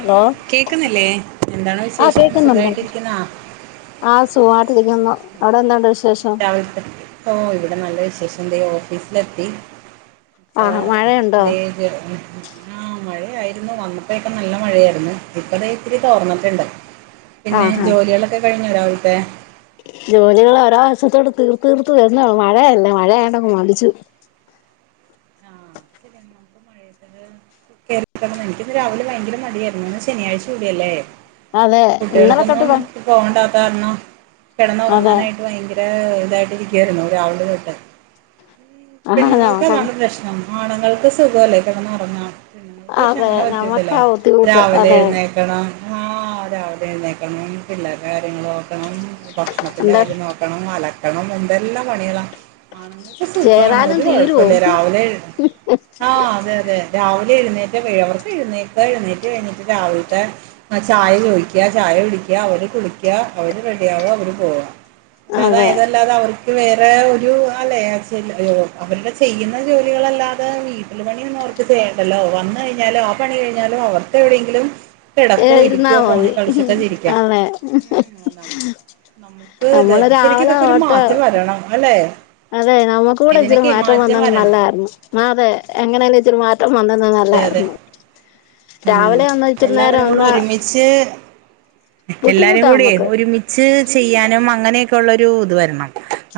Hello കേക്കുന്നില്ലേ എന്താണ് ആഹ് വിശേഷം കേക്കുന്നുണ്ട് സുഖമായിട്ടിരിക്കുന്ന ആ് സുഹാട്ടിരിക്കുന്നു അവിടെ എന്താണ്ട് വിശേഷം ഓ ഇവിടെ നല്ല വിശേഷം ഇതേ ഓഫീസിലെത്തി ആ മഴയുണ്ടോ? [unintelligible] ആഹ് മഴയായിരുന്നു വന്നപ്പെകെ നല്ല മഴയായിരുന്നു ഇപ്പതെ ഇത്തിരി തോർന്നിട്ടുണ്ട് പിന്നെ ആഹ് ആഹ് ജോലികളൊക്കെ കഴിഞ്ഞോ രാവിലത്തെ ജോലികൾ ഒരോവശത്തോട് തീർത്തു തീർത്തു വരുന്നേളും മഴയല്ലേ മഴയായൊണ്ട് അങ്ങ് മടിച്ചു [unintelligible] കേ എനിക്കിന്ന് രാവിലെ ഭയങ്കര മടിയായിരുന്നു ഇന്ന് ശനിയാഴ്ച കൂടിയല്ലേ അതെ ഇന്നലെ തൊട്ട് കുട്ട്യാൾക്കൊന്നും ഭ പോകണ്ടാത്ത കാരണം അതെ കെടന്നൊറങ്ങാനായിട്ട് ഭയങ്കര തെ ഇതായിട്ടിരിക്കയിരുന്നു രാവിലെ തൊട്ടെ ആഹ് പെണ്ണുങ്ങൾക്ക് നമുക്കങ്ങ് അതാണ് പ്രശ്നം ആണുങ്ങൾക്ക് സുഖല്ലേ കെടന്നുറങ്ങാം പെണ്ണുങ്ങൾക്ക് പക്ഷെ അതെ അങ്ങനെ പറ്റുല്ലല്ലോ നമ്മക്കാ ബുദ്ധിമുട്ട് രാവിലെ അതെ എഴുന്നേ എഴുന്നേൽക്കണം ആ രാവിലെ എഴുന്നേൽക്കണം പിള്ളേരടെ കാര്യങ്ങൾ നോക്കണം ഭക്ഷണത്തിന്റെ എന്താ കാര്യം നോക്കണം അലക്കണം എന്തെല്ലാം പണികളാ ആണുങ്ങൾക്ക് സുഖമാണ് ചെയ്താലും ഒരു തീരുവോ കുഴപ്പല്ല രാവിലെ എഴു ആ അതെ അതെ രാവിലെ എഴുന്നേറ്റ അവർക്ക് എഴുന്നേക്ക എഴുന്നേറ്റ് കഴിഞ്ഞിട്ട് രാവിലത്തെ ആ ചായ ചോയിക്ക ചായ കുടിക്ക അവര് കുളിക്ക അവര് റെഡിയവാ അവര് പോവാ ഇല്ലാതാ അതെ എതല്ലാതാ അവർ [unintelligible] വേറെ ഒരു അല്ലെ അവരുടെ ചെയ്യുന്ന ജോലികളല്ലാതെ [unintelligible] [unintelligible] പണിയൊന്നും അവർക്ക് ചെയ്യണ്ടല്ലോ വന്ന് കഴിഞ്ഞാലും ആ പണി കഴിഞ്ഞാലും അവർക്ക് എവിടെയെങ്കിലും ഏ കിടക്കോ ഇരുന്നാ ഇരിക്കോ മതി ഫോണിൽ കളിച്ചൊക്കെ ചിരിക്കാം. അതെ ഉം. നം- നമുക്ക് ഇത് നമ്മള് ശെരിക്കും രാവിലെ ഇതൊക്കെ ഒരു തൊട്ട് മാറ്റം വരണം അല്ലെ അതെ നമുക്കു കൂടെ ഇച്ചിരി ഇതിനൊക്കെ മാറ്റം വന്നാൽ വരണം. നല്ലായിരുന്നു ആ അതെ എങ്ങനെങ്കിലും ഇച്ചിരി മാറ്റം [unintelligible] അതെ അതെ. നല്ലർന്നു ഉം നേരം എല്ലാവരും കൂടെ ഒന്ന് ഒരുമിച്ച് എല്ലാരും ബുദ്ധിമുട്ടാ കൂട്യേ നമ്മുക്ക് ഒരുമി ച്ച് ചെയ്യാനും അങ്ങനെയൊക്കെ ഉള്ളരു ഇത് വരണം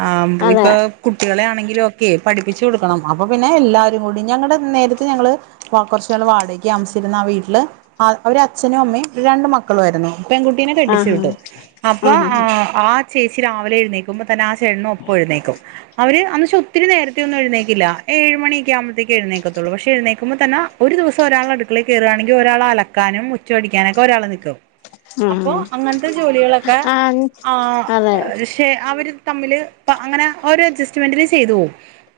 ആ അതെ ഇപ്പൊ കുട്ടികളെ ആണെങ്കിലു ഒക്കെ പഠിപ്പിച്ചു കൊടുക്കണം അപ്പൊ പിന്നെ എല്ലാരും കൂടി ഞങ്ങള് നേരത്തെ ഞങ്ങള് വ കുറച്ചുനാൾ വാടകയ്ക്ക് താമസിച്ചിരുന്ന ആ വീട്ടില് ആ അവര് അച്ഛനും അമ്മയും രണ്ടു മക്കളു ആരുന്നു പെൺകു കുട്ടീനെ കെട്ടിച്ചു ആഹ് വിട്ടു അപ്പൊ ആഹ് ആ ആ ചേച്ചി രാവിലെ എഴുന്നേൾക്കു മുൻപ് തന്നെ ആ ചേട്ടൻ ഒപ്പം എഴുന്നേക്കും അവര് അന്ന് ഒത്തിരി നേരത്തെ ഒന്നും എഴുന്നേൽക്കില്ല ഏഴു മണി ഒക്കെ ആകുമ്പോഴുതെക്കേ എഴുനേൽക്കത്തൊള്ളൂ പക്ഷെ എഴുന്നേ മുമ്പ് തന്നെ ഒരു ദിവസം ഒരാൾടുക്കളേ കയറുവാണെങ്കിൽ ഒരാള് അലക്കാനും മുറ്റം അടിക്കാനൊക്കെ ഒരാള് നിക്കും ആഹ് അപ്പൊ അങ്ങനത്തെ ജോലികളൊക്കെ ആഹ് ആ അതെ [unintelligible] പക്ഷെ അവര് തമ്മില് പ അങ്ങനെ ഒരു അഡ്ജസ്റ്റ്മെന്റില് ചെയ്തുപോകും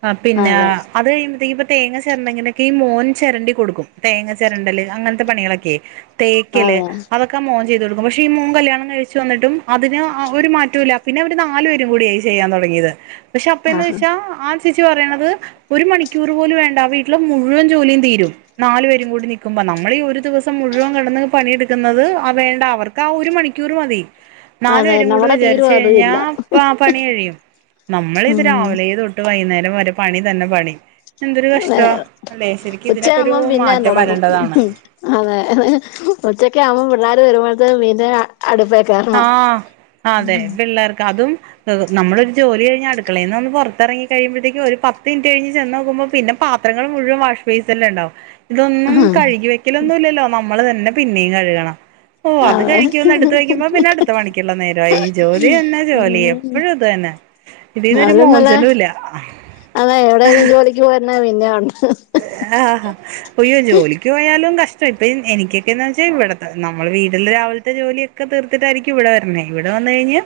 ആ പിന്നെ അതെ അത് കഴിയുമ്പഴത്തേക്ക് ഇപ്പ തേങ്ങ ചെരണ്ടങ്ങനെ ഈ മോൻ ചെരണ്ടി കൊടുക്കും തേങ്ങ ചെരണ്ടല് അങ്ങനത്തെ പണികളൊക്കെ തേക്കല് അതെ അത് ഒക്ക മോൻ ചെയ്തു കൊടുക്കും പക്ഷെഈ മോൻ കല്യാണം കഴിച്ചു വന്നിട്ടും അതിന് ആ ഒരു മാറ്റുല്ല പിന്നെ അവരു നാല് പേരും കൂടി ആയി ചെയ്യാൻ തൊടങ്ങിയത് പക്ഷെ അപ്പന്ന് ആഹ് വെച്ചാൽ ആ ചേച്ചി പറയണത് ഒരു മണിക്കൂർ പോലും വേണ്ട ആ വീട്ടിലെ മുഴുവൻ ജോലിയും തീരും നാലു പേരും കൂടി നികുമ്പോ നമ്മളി ഒരു ദിവസം മുഴുവൻ കെടന്ന് പണിയെടുക്കുന്നത് ആ വേണ്ട അവർക്ക് ആ ഒരു മണിക്കൂർ മതി [inaudible] നാലു പേരും കൂടെ നമ്മുടെ തീരും വിചാരിച്ചു അതും കഴിഞ്ഞാ ഇല്ല ഇപ്പൊ ആ പണി കഴിയും നമ്മള് ഇത് ഉം രാവിലെ തൊ വൈന്നേരം വരെ പണി തന്നെ പണി എന്തൊരു അതെ കഷ്ടാ അല്ലെ ശെരിക്ക് ഇതിനക്കൊരു ഉച്ചയാകുമ്പം പിന്നേം മാറ്റം തുടങ്ങും വരണ്ടതാണ് അതെ അതെ ഉച്ചക്കാവുബം പിള്ളേർ വരുമ്പോഴത്തെ മീന്റെ അടുപ്പെ ആ അതെ പിള്ളേർക്ക് അതും നമ്മളൊരു ജോലി കഴിഞ് അടുക്കളേ ന്നൊന്ന് പൊറത്തെറങ്ങികഴിയുമ്പോഴുത്തേക്ക് ഒരു പത്ത് മിനിറ്റ് കഴഞ്ഞ് ചെന്നോക്കുമ്പോ പിന്നെ പാത് പാത്രങ്ങൾ മുഴുവൻ വാഷ് ബേസനിൽണ്ടാവും ഇതൊന്നും കഴുകി വെക്കലൊന്നുല്ലല്ലോ നമ്മള് തന്നെ പിന്നയും കഴുകണം ഓ അത് അതെ കഴുകി ഒന്ന് എടുത്ത് വെക്ക് അപ്പൊ പിന്നെ അടുത്ത പണിക്കുള്ള നേരം ആയി ജോലി തന്നെ ജോലി എപ്പോഴും ഉം അത് തന്നെ ഇതിന്നൊരു മോചനുല്ല അതാ എവിടേലും ജോലിക്ക് പോരന്നാ പിന്നെയൊണ്ട് ആഹാ ഒയ്യോ ജോലിക്ക് പോയാലും കഷ്ടം ഇപ്പൊ എനിക്കൊക്കൊന്ന് വെച്ചാ ഇവിടെ നമ്മള് വീട്ടിലെ രാവിലത്തെ ജോലിയൊക്കെ തീർത്തിട്ടായിരിക്കും ഇവിടെ വരണെ ഇവിടെ വന്ന് കഴിഞ്ഞാ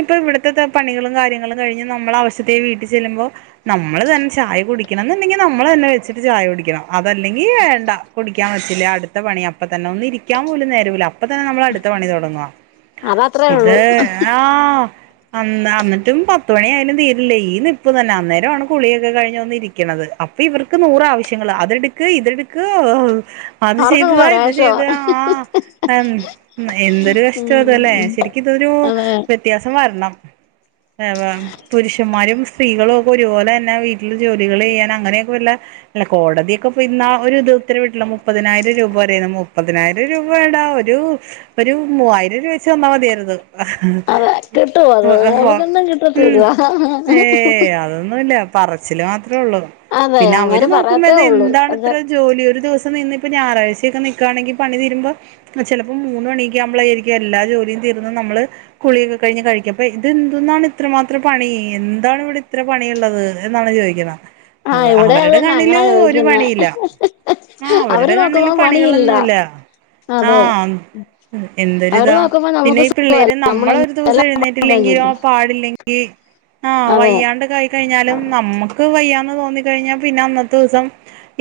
ഇപ്പൊ ഇവിടുതത്തെ പണികളും കാര്യങ്ങളും കഴിഞ്ഞ് നമ്മൾ അവശതയിൽ വീട്ടിൽ ചെല്ലുമ്പോ നമ്മള് തന്നെ ചായ കുടിക്കണംന്നുണ്ടെങ്കിൽ നമ്മള് തന്നെ വെച്ച ചായ കുടിക്കണം അതല്ലെങ്കി വേണ്ട കുടിക്കാൻ വച്ചില്ലേ അടുത്ത പണി അപ്പത്തന്നെ ഒന്ന് ഇരി യ്ക്കാൻ പോലും നേരോല്ല അപ്പൊത്തന്നെ നമ്മൾ അടുത്ത പണി തുടങ്ങുവ അതത്രേ ഉള്ളൂ ഇത് ആഹ് അന്ന് അന്നിട്ടും പത്ത് മണി ആയാലും തീരില്ലേ ഈ നിപ്പ് തന്നെ അന്നേരം ആണ് കുളിയൊക്കെ കഴിഞ്ഞ് ഒന്നിരിക്ക ക്ക്ണത് അപ്പൊ ഇവർക്ക് നൂറ് ആവശ്യങ്ങള അതെടുക്ക് ഇതടുക്ക് ഓഹ് അത് ചെയ്ത് അവർക്കൊക്കെ താ ഇത് പരവേഷവാ ചെയ്ത് താ ആഹ് ആഹ് എന്തൊരു കഷ്ട്ടത് ല്ലെ ഉം ശരിക്കും ഇതൊരു അതെ വ്യത്യാസം വരണം അതാണ് പുരുഷന്മാരും സ്ത്രീകളും ഒക്കെ ഒരുപോലെന്നെ വീട്ടില് ജോലികള് ചെയ്യാൻ അങ്ങനെയൊക്കെള്ള അല്ല കോടതിയൊക്കെപോ ഇന്നാ ഒരു ഇത് ഉത്തരവിട്ടില്ലേ മുപ്പതിനായിരം രൂപ വരെ മുപ്പതിനായിരം രൂപടാ ഒരു ഒരു മൂവായിരം രൂപ വെച്ച് തന്ന മതിയരുന്ന് അതെ കിട്ടും അത് നമുക്കൊന്നും ഉം കിട്ടത്തില്ല ഏഹ് അതൊന്നുല്ല പറച്ചില് മാത്രെ ഒള്ളു അതെ പിന്നെ അങ്ങനെ അവര് നോക്കുമ്പോ പറയത്തേ ഇത് ഉള്ളൂ എന്താണ് അതെ ഇത്ര ജോലി ഒരു ദിവസം നിന്ന് ഇപ്പ ഞായറാഴ്ചൊക്കെ നിക്കണെങ്കി പണി തീരുമ്പോ ചെലപ്പോ മൂന്ന് മണിയൊക്കെ ആവുമ്പളായിരിക്കും എല്ലാ ജോലിയും തീർന്ന് നമ്മള് കുളിയൊക്കെ കഴിഞ്ഞ് കഴിക്കും അപ്പ ഇതെന്തന്നാണ് ഇത്രമാത്രം പണി എന്താണ് ഇവിടെ ഇത്ര പണിയുള്ളത് എന്തണ് ചോയിക്കുന്നെ ആഹ് ഇവിടെ അത് തന്നെ അങ്ങന ചോദിയ്ക്കുന്നേ പണിയില്ല ആഹ് അവര് അവരുടെ നോക്കുമ്പോ കണ്ണില് പണിയില്ല പണികളൊന്നുല്ല അതെ ആഹ് അവര് എന്തൊരിതാ നോക്കുമ്പോ നമുക്ക് പിന്നെ ഈ പിള്ളേര് നമ്മളൊന്നും നമ്മളൊരു ദിവസം എഴുന്നേറ്റില്ലെങ്കിലോ കഴിഞ്ഞില്ല പാടില്ലെ ഈ ആഹ് അതെ വയ്യാണ്ടൊക്കെ ആയി കഴിഞ്ഞാലും നമ്മക്ക് വയ്യന്ന് തോന്നി കഴിഞ്ഞാ പിന്നെ അന്നത്തെ ഉസം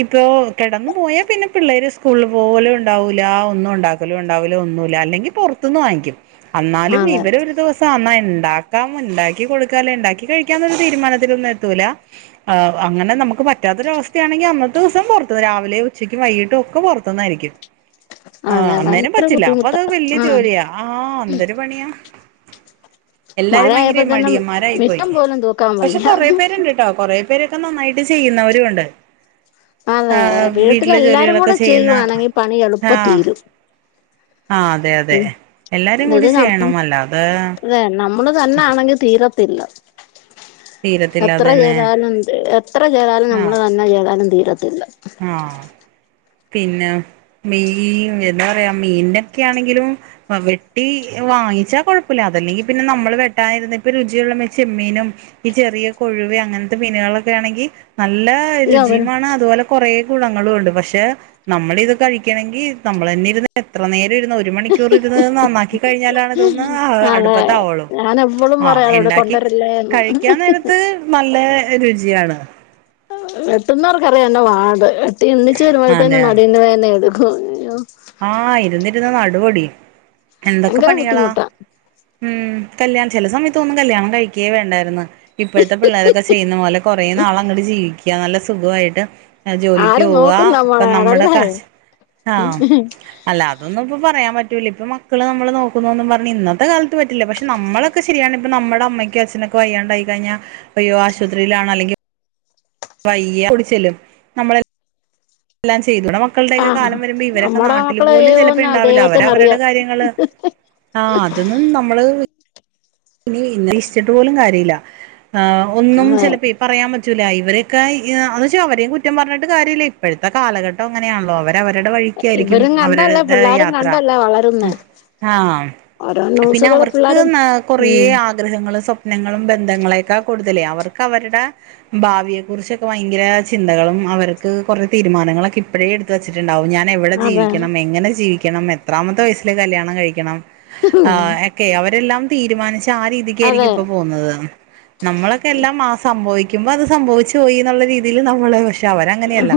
ഇപ്പൊ കെടന്നുപോയ പിന്നെ പിള്ളേര് സ്കൂളില് പോവലും ഉണ്ടാവൂല ഒന്നും ഉണ്ടാവില്ല ണ്ടാവൂല ഒന്നുല്ല അല്ലെങ്കി പൊറത്തുന്ന് വാങ്ങിക്കും അന്നാലും അതെ ഇവര് ഒരു ദിവസ സമയം ഇണ്ടാക്കാം ഇണ്ടാക്കി കൊടുക്കാ അല്ലേ ഇണ്ടാക്കി കഴിക്കാം ന്നൊരു തീരുമാനത്തിലൊന്നും എത്തൂല ആഹ് അങ്ങനെ നമ്മക്ക് പറ്റാത്തൊരവസ്ഥയാണെങ്കി അന്നത്തെ ദിവസം പുറത്തന്ന് രാവിലെ ഉച്ചയ്ക്കും വൈകീട്ടും ഒക്കെ പുറത്തുന്നായിരിക്കും ആഹ് അതെ അന്നേരം ഭയങ്കര പറ്റില്ല അപ്പൊ ബുദ്ധിമുട്ടാ അത് വല്യ ആഹ് ജോലിയാ ആഹ് എന്തൊരു പണിയാ എല്ലാരും വയങ്കര മഴയായപ്പോഴത്തന്നെ മടിയമ്മാരായി പോയി മിറ്റം പോലും തൂക്കാൻ പക്ഷെ വയ്യ കൊറേ പേരിണ്ട്ട്ടോ കൊറേ പേരൊക്കെ നന്നായിട്ട് ചെയ്യുന്നവരും ഉണ്ട് അതെ ആഹ് വീട്ടിലെ വീട്ടിലെല്ലാരും ജോലികളൊക്കെ കൂടെ ചെയ്യുന്ന ചെയ്യുവാണെങ്കിൽ പണി എളുപ്പം ആഹ് തീരും ആഹ് അതെ അതെ എല്ലാരും കൂടി ചെയ്യണം അല്ലാതെ അതെ നമ്മള് തന്നാണെങ്കി തീരത്തില്ല തീരത്തില്ല എത്ര അതന്നെ ചെയ്താലും എത്ര ചെയ്താലും നമ്മള് ആഹ് തന്നെ ചെയ്താലും തീരത്തില്ല ആഹ് പിന്നെ മീൻ എന്താ പറയാ മീനൊക്കെയാണെങ്കിലും വെട്ടി വാങ്ങിച്ചാ കൊഴപ്പല്ല അതല്ലെങ്കി പിന്നെ നമ്മള് വെട്ടാനിരുന്നിപ്പൊ രുചിയുള്ള ചെമ്മീനും ഈ ചെറിയ കൊഴുവ അങ്ങനത്തെ മീനുകളൊക്കെ ആണെങ്കി നല്ല അവനും രുചിയുമാണ് അതുപോലെ കുറേ ഗുണങ്ങളുണ്ട് പക്ഷെ നമ്മളിത് കഴിക്കണങ്കി നമ്മളെന്നെ ഇരുന്ന് എത്ര നേരം ഇരുന്ന ഒര് ഒരു മണിക്കൂർ ഇരുന്ന് നന്നാക്കി കഴിഞ്ഞാലാണ് ഇതൊന്ന് അതെ അടുപ്പത്തവൊള്ളൂ ഞാൻ എപ്പളും ആഹ് പറയാ അവിടെ ഇണ്ടാക്കി കൊണ്ടുവരല്ലേ എന്ന് കഴിക്കാൻ നേരത്ത് നല്ല രുചിയാണ് വെട്ടുന്നോർക്കറിയാം അയിന്റെ പാട് വെട്ടി എണിച്ചു വരുമ്പോഴത്തേനും അതെ നടുവിന്ന് വേന എടുക്കും [unintelligible] ആഹ് ഇരുന്നിരുന്ന് നടു ഒടിയും എന്തൊക്കെ ഭയങ്കര പണികളാ ബുദ്ധിമുട്ടാ ഉം കല്യാണം ചില സമയത്ത് തോന്നും കല്യാണം കഴിക്ക്യേ വേണ്ടായിരുന്നു ഇപ്പോഴത്തെ പിള്ളേരൊക്കെ ചെയ്യുന്ന പോലെ കൊറേ നാളങ്ങട്ട് ജീവിക്ക്യ നല്ല സുഖവായിട്ട് ജോലിക്ക് ആര് പോവ നോക്കും ഒക്കെ നമ്മളെ നമ്മുടെ കാശ് ആഹ് ഉം അല്ല അതൊന്നുംപ്പൊ പറയാൻ പറ്റൂല ഇപ്പ മക്കള് നമ്മളെ നോക്കുന്നൊന്നും പറഞ്ഞ് ഇന്നത്തെ കാലത്ത് പറ്റില്ല പക്ഷെ നമ്മള് ഒക്കെ ശരിയാണ് ഇപ്പ നമ്മടെ അമ്മയ്ക്കും അച്നൊക്കെ വയ്യാണ്ടായിക്കഴിഞ്ഞാ അയ്യോ ആശുപത്രിയിലാണ് അല്ലെങ്കി വയ്യ ഓടിചെല്ലും നമ്മളെ എല്ലാം ചെയ്തുടണം [unintelligible] മക്കള്ടെയൊക്കെ ആഹ് കാലം വരുമ്പ ഇവരൊക്കെ നമ്മടെ നാട്ടില് മക്കള് പോലും ചെലപ്പോ ചെയ്യുവോന്ന് ണ്ടാവില്ല അവര് അവര്ടെ ദൈവത്തിനറിയാം കാര്യങ്ങള് ആഹ് അതൊന്നും നമ്മള് ഇനി ഇന്ന് ഇഷ്ടിട്ട് പോലും കാര്യല്ല ഒന്നും അതെ ചെലപ്പെ പറയാൻ പറ്റൂല ഇവരൊക്ക എന്ന്ച്ചാ അവരെയും കുറ്റം പറഞ്ഞിട്ട് കാര്യല്ല ഇപ്പഴത്ത കാലഘട്ടം അങ്ങനയാണല്ലോ അവര് അവര്ടെ വഴിക്കാരിക്കും ഇവരും കണ്ടല്ലേ അവര്ടെ പിള്ളാരും യാത്ര കണ്ടല്ലേ വളരുന്നെ ആഹ് ഓരോ പിന്നെ ന്യൂസുകള് അവർക്ക് പിള്ളാരും ന്നാ കൊറേ ഉം ആഗ്രഹങ്ങളും സ്വപ്നങ്ങളും ബന്ധങ്ങളെക്കാ കൂടുതലേ അവർക്ക് അവര്ട ഭാവിയെ കുറിച്ചൊക്കെ ഭയങ്കര ചിന്തകളും അവർക്ക് കൊറേ തീരുമാനങ്ങളൊക്കെ എപ്പഴേ എട്ത്ത് വച്ചിട്ട്ണ്ടാവും ഞാൻ എവ്ടെ അതെ ജീവിക്കണം എങ്ങനെ ജീവിക്കണം എത്രാമത്തെ വയസ്സില് കല്യാണം കഴിക്കണം ഉം ആ എക്കെ അവരെല്ലാം തീരുമാനിച്ച് ആ അതെ രീതിക്കാരിക്കും ഇപ്പ പോന്നത് നമ്മളൊക്കെ എല്ലാം ആ സംഭവിക്കുമ്പോ അത് സംഭവിച്ചു പോയി എന്നൊള്ള രീതില് നമ്മള് പഷേ പഷേ അവരങ്ങനെയല്ല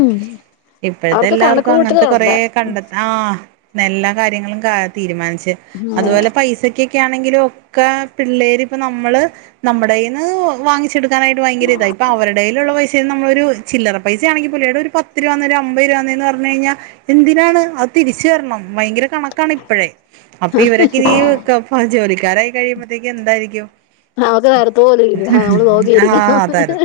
ഇപ്പഴത്തെ അവർക്ക് കണക്ക് എല്ലാർക്കും അങ്ങനത്തെ കൊറേ കൂട്ടലുണ്ട് കണ്ടെത്ത ആഹ് നല്ല കാര്യങ്ങളും കാ തീരുമാനിച്ച് അതുപോലെ പൈസക്കൊക്കെ ആണെങ്കിലോ ക്കെ പിള്ളാരിപ്പ നമ്മള് നമ്മടെ കൈന്ന് വാങ്ങിചെടു ക്കാനായിട്ട് ഭയങ്കര ഇതാ ഇപ്പ അവരടെകൈലൊള്ള പൈസ റ്റെ നമ്മളൊരു ചില്ലറപൈസയാണെങ്കിപോലും എടാ ഒര് പത്ത് രൂപന്നെ ഒര് അമ്പത് രൂപന്നേ ലും പറഞ് കഴിഞ്ഞാ എന്തിനാണ് അത് തിരിച്ചു തരണം ഭയങ്കര കണക്കാണ് ഇപ്പഴെ അപ്പ ഇവരൊക്കെ ഈ ജോലിക്കാരായി ഇത്തിരി കഴിയമ്പഴത്തേക്ക്‌ എന്തായിരിക്കും നമുക്ക് നേരത്ത് പോലും ഇല്ല നമ്മള് ആഹ് നോക്കിയിരിക്കണം അതാര്ന്ന്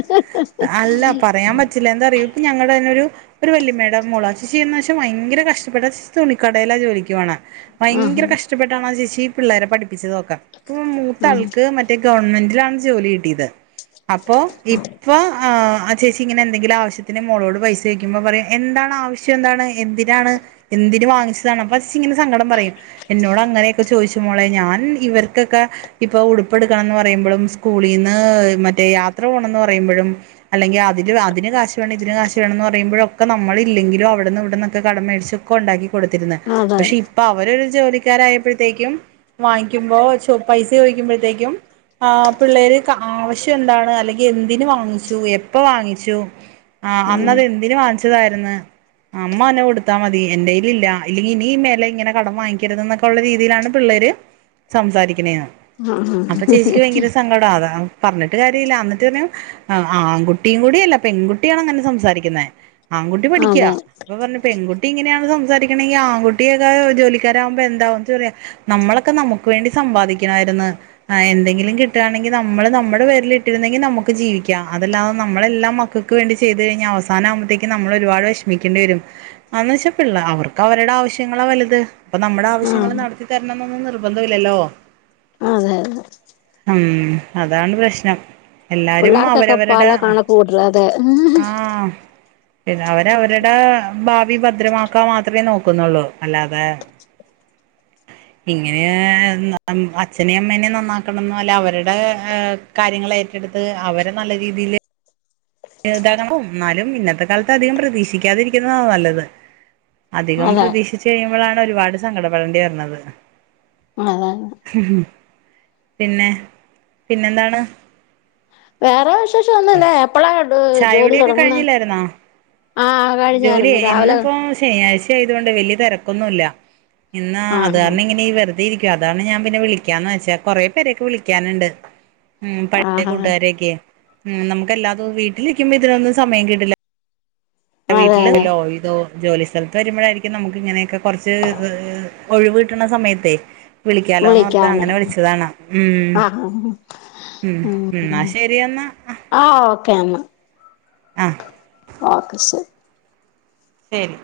അല്ല പറയാൻ പറ്റില്ല എന്താറിയൊ പ്പ ഞങ്ങടന്നൊരു ഒര് വല്യമ്മേടെ മോള് ആച്ചീന്ന് വെച്ചെ ഭയങ്കര കഷ്ടപ്പെട്ട ച തുണിക്കടലാ ജോലിക്കുപോണ ഭയങ്കര ആഹ് കഷ്ട്ടപ്പെട്ടാണ് ആ ചേച്ചി പിള്ളാരെ പഠിപ്പിച്ചത് ഒക്കെ ഇപ്പ മൂത്താൾക്ക് മ മറ്റെ ഗവൺമെന്റിലാണ് ജോലി കിട്ടിയത് അപ്പോ ഇപ്പ ആ ചേച്ചി ഇങ്ങനെ എന്തെങ്കിലും ആവശ്യത്തിന് മോളോട് പൈസ ചോയിക്കുമ്പം പറയും എന്താണ് ആവശ്യം എന്താണ് എന്തിനാണ് എന്തിന് വാങ്ങിച്ചതാണ് ഫസ്റ്റിങ്ങനെ സങ്കടം പറയും എന്നോട് അങ്ങനെയൊക്കെ ചോയിച്ചു മോളെ ഞാൻ ഇവർ ക്കക്കെ ഉപ്പ ഉടുപ്പെടുക്കണംന്ന് പറയുമ്പഴും സ്കൂളിന്ന് മറ്റേ യാത്ര പോണംന്ന് പറയ്മ്പഴും അല്ലെങ്കി അതില് അതിന് കാശ് ട്ട് വേണം ഇതിന് കാശ് വെണന്ന് പറയുമ്പഴോക്കെ നമ്മളില്ലെങ്കിലും അവടന്ന് ഇവടന്നൊക്കെ കടം മേടിച്ചൊക്കെണ്ടാക്കി കൊടുത്തിരുന്നെ അതെ അതെ പഷേ ഇപ്പ അവര് ഒരു ജോലിക്കാരായപ്പഴത്തേക്കും വാങ്ങിക്കുമ്പോ പ്പ പൈസ ചോയിക്കുമ്പഴത്തേക്കും ആ പിള്ളാര്ക്കു ആവശ്യം എന്താണ് അല്ലെങ്കി എന്തിന് വാങ്ങിച്ചു എപ്പ വാങ്ങിച്ചു ആഹ് അന്നത് എന്തിന് വാങ്ങിച്ചതാര്ന്ന്? അമ്മ അന്നെ കൊടുത്താ മതി എന്റെ കൈലില്ല ഇല്ലങ്കി ഇനി മേല ഇങ്ങനെ കടം വാങ്ങിക്കര്ത് നൊക്കെ ഉള്ള രീതിയിലാണ് പിള്ളാര് സംസാരിക്കണെന്ന് ആഹ് അപ്പ ചേച്ചിക്ക് ഭയങ്കര സങ്കടാ അതാ പറഞ്ഞിട്ട് കാര്യല്ല അന്നട്ടി പറഞ്ഞു ആൺകുട്ടിയും കൂടിയല്ല പെൺകുട്ടിയാണ് അങ്ങനെ സംസാരിക്കുന്നെ ആൺ കുട്ടി പഠിക്കാ അതെ ഇപ്പ പറഞ്ഞ പെൺകുട്ടി ഇങ്ങനെയാണ് സംസാരിക്കണെങ്കി ആൺകുട്ടിയൊക്കെ ജോലിക്കാരാവ്മ്പ എന്താവും എന്നിട്ട് പറയാ നമ്മളൊക്കെ നമ്ക്ക് വേണ്ടി സമ്പാദിക്കണാര്ന്നു ആ എന്തെങ്കിലും കിട്ടാണെങ്കി നമ്മള് നമ്മടെ പേരിൽ ഇട്ടിര്ന്നെങ്കിൽ നമുക്ക് ജീവിക്കാം അതല്ലാതെ നമ്മളെല്ലാം മ മക്കക്ക് വേണ്ടി ചെയ്ത് കഴിഞ്ഞാ അവസാനാമ്പത്തേക്ക് നമ്മള് ഒര്പാട് വെഷമിക്കേണ്ടിവരും. അന്ന്ച്ചാ പിള്ള അവർക്ക് അവര്ടെ ആവശ്യങ്ങളാ വല്ത് അപ്പ നമ്മടെ ആവശ്യങ്ങള് ആഹ് നടത്തിത്തരണം ന്നൊന്നും നിർബന്ധവില്ലല്ലോ? അതെ ഉം അതാണ് പ്രശ്നം എല്ലാരും പിള്ളേർക്കൊക്കെ പല അവരവര്ടെ കണക്ക് കൂട്ടല് അതെ ആഹ് പിന്നെ അവര് അവര്ടെ ഭാവി ഭദ്രമാക്കാ മാത്രമേ നോക്കുന്നൊള്ളൂ അല്ലാതെ ഇങ്ങനെ ന അച്ഛനേം അമ്മേനേം നന്നാക്കണം ന്നല്ല അവര്ടെ കാര്യങ്ങളെറ്റടുത്ത് അവരെ നല്ല രീതിയില് [unintelligible] ന്നാലും ഇന്നത്തെ കാലത്ത് അധികം പ്രതീക്ഷിക്കാതിരിക്കുന്നതാ നല്ലത് അധികം അതെ പ്രതീക്ഷിച്ചു കഴിയുമ്പളാണ് ഒരുപാട് സങ്കടപ്പടണ്ടി വര്ണത് ആഹ് ആഹ് ആഹ് പിന്നെ പിന്നെന്താണ് വേറെ വിശേഷം ഒന്നുല്ല എപ്പളാ ജോലി ചായകുടിയൊക്കെ തുടങ്ങുന്നെ കഴിഞ്ഞില്ലായിരുന്നോ ആഹ് ജോലി കഴിഞ്ഞായിരുന്നു രാവിലെ ഇന്നിപ്പോ ശനിയാഴ്ച. ചെയ്തൊണ്ട് വലിയ തിരക്കൊന്നും ഇല്ല ഇന്ന് അത് ആഹ് കാരണം ഇങ്ങനെ വെ അതായിക്കും അതാണ് ഞാൻ പിന്നെ വിളിക്കാന്ന് വെച്ച കുറേ പേരെക്കെ വിളിക്കാനുണ്ട് ഉം പഴയ ആഹ് കൂട്ടുകാരൊക്കെ ഉം നമുക്ക് എല്ലാതും വീട്ടിലിരിക്കുമ്പോ ഇതിനൊന്നും സമയം കിട്ടില്ല ഏഹ് അതെ വീട്ടില്ല് അതെ ലോ ഇതോ ജോലി സ്ഥലത്ത് വരുമ്പോഴായിരിക്കും നമുക്ക് ഇങ്ങനെയൊക്കെ കുറച്ച് ഹ് ഹ് ഒഴിവ് കിട്ടണ സമയത്തേ വിളിക്കാലോന്നോർത്ത് വിളിക്കാം അങ്ങനെ അന്നേരം വിളിച്ചതാണ് ഉം ആഹ് ഉം ഇന്നാ ആഹ് ശെരിയെന്നാ ആഹ് ഓക്കേ എന്നാ ഓക്കെ ശ ശരി